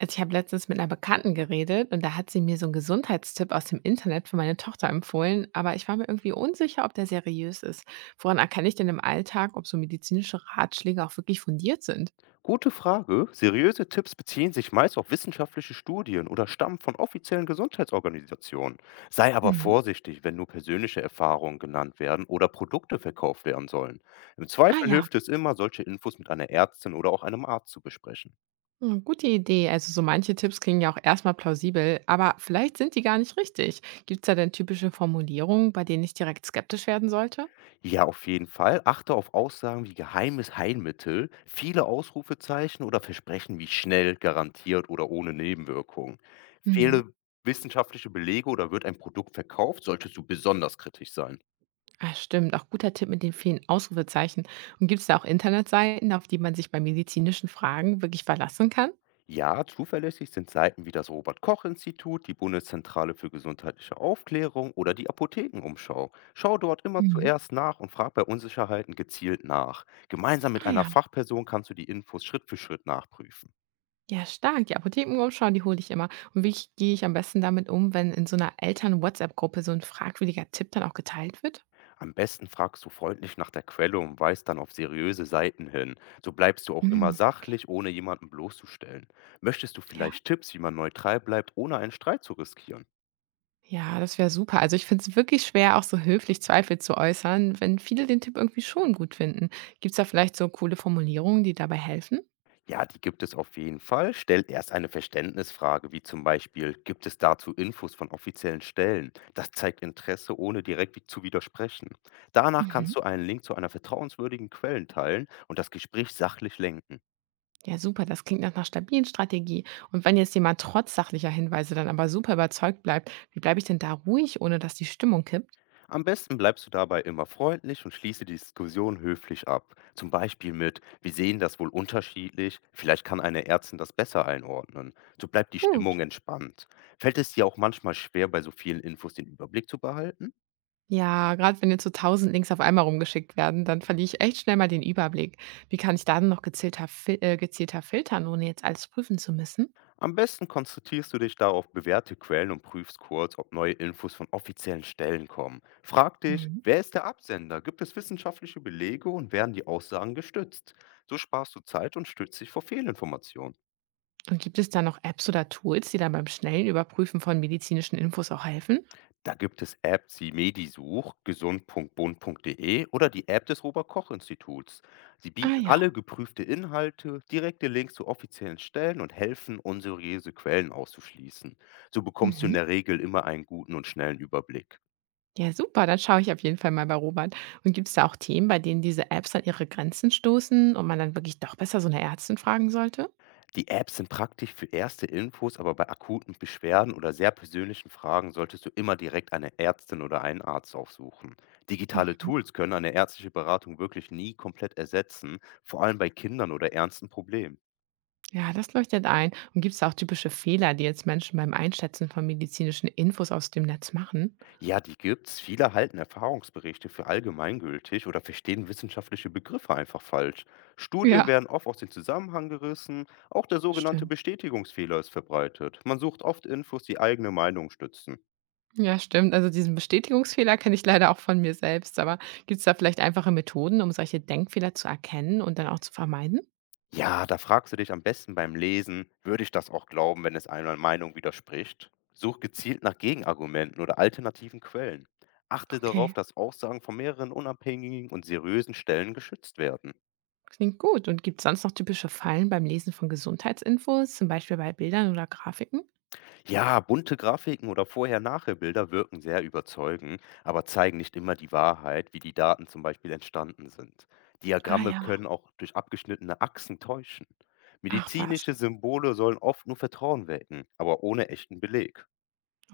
Also ich habe letztens mit einer Bekannten geredet und da hat sie mir so einen Gesundheitstipp aus dem Internet für meine Tochter empfohlen, aber ich war mir irgendwie unsicher, ob der seriös ist. Woran erkenne ich denn im Alltag, ob so medizinische Ratschläge auch wirklich fundiert sind? Gute Frage. Seriöse Tipps beziehen sich meist auf wissenschaftliche Studien oder stammen von offiziellen Gesundheitsorganisationen. Sei aber Hm. vorsichtig, wenn nur persönliche Erfahrungen genannt werden oder Produkte verkauft werden sollen. Im Ah Zweifel ja, hilft es immer, solche Infos mit einer Ärztin oder auch einem Arzt zu besprechen. hm, gute Idee. Also so manche Tipps klingen ja auch erstmal plausibel, aber vielleicht sind die gar nicht richtig. Gibt es da denn typische Formulierungen, bei denen ich direkt skeptisch werden sollte? Ja, auf jeden Fall. Achte auf Aussagen wie geheimes Heilmittel, viele Ausrufezeichen oder Versprechen wie schnell, garantiert oder ohne Nebenwirkungen. Hm. Fehle wissenschaftliche Belege oder wird ein Produkt verkauft, solltest du besonders kritisch sein. Ah, stimmt, auch guter Tipp mit den vielen Ausrufezeichen. Und gibt es da auch Internetseiten, auf die man sich bei medizinischen Fragen wirklich verlassen kann? Ja, zuverlässig sind Seiten wie das Robert-Koch-Institut, die Bundeszentrale für gesundheitliche Aufklärung oder die Apothekenumschau. Schau dort immer Mhm. zuerst nach und frag bei Unsicherheiten gezielt nach. Gemeinsam mit Ah einer ja, Fachperson kannst du die Infos Schritt für Schritt nachprüfen. ja, stark. Die Apothekenumschau, die hole ich immer. Und gehe ich am besten damit um, wenn in so einer Eltern-WhatsApp-Gruppe so ein fragwürdiger Tipp dann auch geteilt wird? Am besten fragst du freundlich nach der Quelle und weist dann auf seriöse Seiten hin. So bleibst du auch immer Mhm. sachlich, ohne jemanden bloßzustellen. Möchtest du Ja. vielleicht Tipps, wie man neutral bleibt, ohne einen Streit zu riskieren? Ja, das wäre super. Also ich finde es wirklich schwer, auch so höflich Zweifel zu äußern, wenn viele den Tipp irgendwie schon gut finden. Gibt es da vielleicht so coole Formulierungen, die dabei helfen? Ja, die gibt es auf jeden Fall. Stell erst eine Verständnisfrage, wie zum Beispiel, gibt es dazu Infos von offiziellen Stellen? Das zeigt Interesse, ohne direkt zu widersprechen. Danach Mhm. kannst du einen Link zu einer vertrauenswürdigen Quelle teilen und das Gespräch sachlich lenken. Ja, super, das klingt nach einer stabilen Strategie. Und wenn jetzt jemand trotz sachlicher Hinweise dann aber super überzeugt bleibt, wie bleibe ich denn da ruhig, ohne dass die Stimmung kippt? Am besten bleibst du dabei immer freundlich und schließe die Diskussion höflich ab. Zum Beispiel mit, wir sehen das wohl unterschiedlich, vielleicht kann eine Ärztin das besser einordnen. So bleibt die Gut. Stimmung entspannt. Fällt es dir auch manchmal schwer, bei so vielen Infos den Überblick zu behalten? Ja, gerade wenn jetzt so tausend Links auf einmal rumgeschickt werden, dann verliere ich echt schnell mal den Überblick. Wie kann ich da denn noch gezielter filtern, ohne jetzt alles prüfen zu müssen? Am besten konzentrierst du dich da auf bewährte Quellen und prüfst kurz, ob neue Infos von offiziellen Stellen kommen. Frag dich, Mhm. wer ist der Absender? Gibt es wissenschaftliche Belege und werden die Aussagen gestützt? So sparst du Zeit und stützt dich vor Fehlinformationen. Und gibt es da noch Apps oder Tools, die dann beim schnellen Überprüfen von medizinischen Infos auch helfen? Da gibt es Apps wie Medisuch, gesund.bund.de oder die App des Robert-Koch-Instituts. Sie Ah bieten ja. alle geprüfte Inhalte, direkte Links zu offiziellen Stellen und helfen, unseriöse Quellen auszuschließen. So bekommst du in Mhm. der Regel immer einen guten und schnellen Überblick. Ja, super, dann schaue ich auf jeden Fall mal bei Robert. Und gibt es da auch Themen, bei denen diese Apps an ihre Grenzen stoßen und man dann wirklich doch besser so eine Ärztin fragen sollte? Die Apps sind praktisch für erste Infos, aber bei akuten Beschwerden oder sehr persönlichen Fragen solltest du immer direkt eine Ärztin oder einen Arzt aufsuchen. Digitale Mhm. Tools können eine ärztliche Beratung wirklich nie komplett ersetzen, vor allem bei Kindern oder ernsten Problemen. Ja, das leuchtet ein. Und gibt es da auch typische Fehler, die jetzt Menschen beim Einschätzen von medizinischen Infos aus dem Netz machen? Ja, die gibt's. Viele halten Erfahrungsberichte für allgemeingültig oder verstehen wissenschaftliche Begriffe einfach falsch. Studien Ja. werden oft aus dem Zusammenhang gerissen, auch der sogenannte Stimmt. Bestätigungsfehler ist verbreitet. Man sucht oft Infos, die eigene Meinung stützen. Ja, stimmt. Also diesen Bestätigungsfehler kenne ich leider auch von mir selbst. Aber gibt es da vielleicht einfache Methoden, um solche Denkfehler zu erkennen und dann auch zu vermeiden? Ja, da fragst du dich am besten beim Lesen, würde ich das auch glauben, wenn es einer Meinung widerspricht? Such gezielt nach Gegenargumenten oder alternativen Quellen. Achte Okay. darauf, dass Aussagen von mehreren unabhängigen und seriösen Stellen geschützt werden. Klingt gut. Und gibt es sonst noch typische Fallen beim Lesen von Gesundheitsinfos, zum Beispiel bei Bildern oder Grafiken? Ja, bunte Grafiken oder Vorher-Nachher-Bilder wirken sehr überzeugend, aber zeigen nicht immer die Wahrheit, wie die Daten zum Beispiel entstanden sind. Ah Diagramme ja, können auch durch abgeschnittene Achsen täuschen. ach was. Medizinische Symbole sollen oft nur Vertrauen wecken, aber ohne echten Beleg.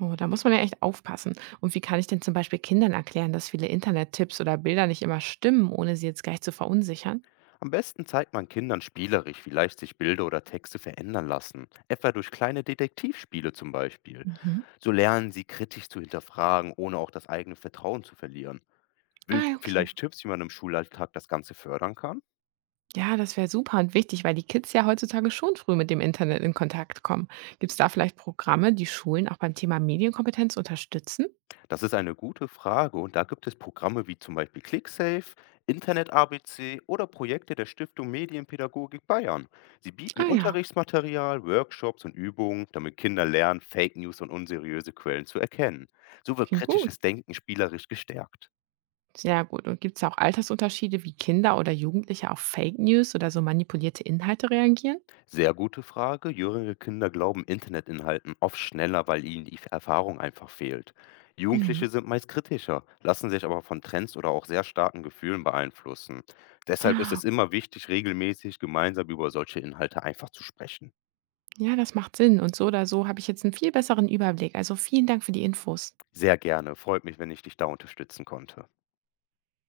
Oh, da muss man ja echt aufpassen. Und wie kann ich denn zum Beispiel Kindern erklären, dass viele Internettipps oder Bilder nicht immer stimmen, ohne sie jetzt gleich zu verunsichern? Am besten zeigt man Kindern spielerisch, wie leicht sich Bilder oder Texte verändern lassen, etwa durch kleine Detektivspiele zum Beispiel. Mhm. So lernen sie kritisch zu hinterfragen, ohne auch das eigene Vertrauen zu verlieren. Ah, Willst ja, du okay. vielleicht Tipps, wie man im Schulalltag das Ganze fördern kann? Ja, das wäre super und wichtig, weil die Kids ja heutzutage schon früh mit dem Internet in Kontakt kommen. Gibt es da vielleicht Programme, die Schulen auch beim Thema Medienkompetenz unterstützen? Das ist eine gute Frage und da gibt es Programme wie zum Beispiel ClickSafe, Internet ABC oder Projekte der Stiftung Medienpädagogik Bayern. Sie bieten Ah ja, Unterrichtsmaterial, Workshops und Übungen, damit Kinder lernen, Fake News und unseriöse Quellen zu erkennen. So wird klingt gut. kritisches Denken spielerisch gestärkt. Sehr gut. Und gibt es auch Altersunterschiede, wie Kinder oder Jugendliche auf Fake News oder so manipulierte Inhalte reagieren? Sehr gute Frage. Jüngere Kinder glauben Internetinhalten oft schneller, weil ihnen die Erfahrung einfach fehlt. Mhm. Jugendliche sind meist kritischer, lassen sich aber von Trends oder auch sehr starken Gefühlen beeinflussen. Deshalb ist Ah, es immer wichtig, regelmäßig gemeinsam über solche Inhalte einfach zu sprechen. ja, das macht Sinn. Und so oder so habe ich jetzt einen viel besseren Überblick. Also vielen Dank für die Infos. Sehr gerne. Freut mich, wenn ich dich da unterstützen konnte.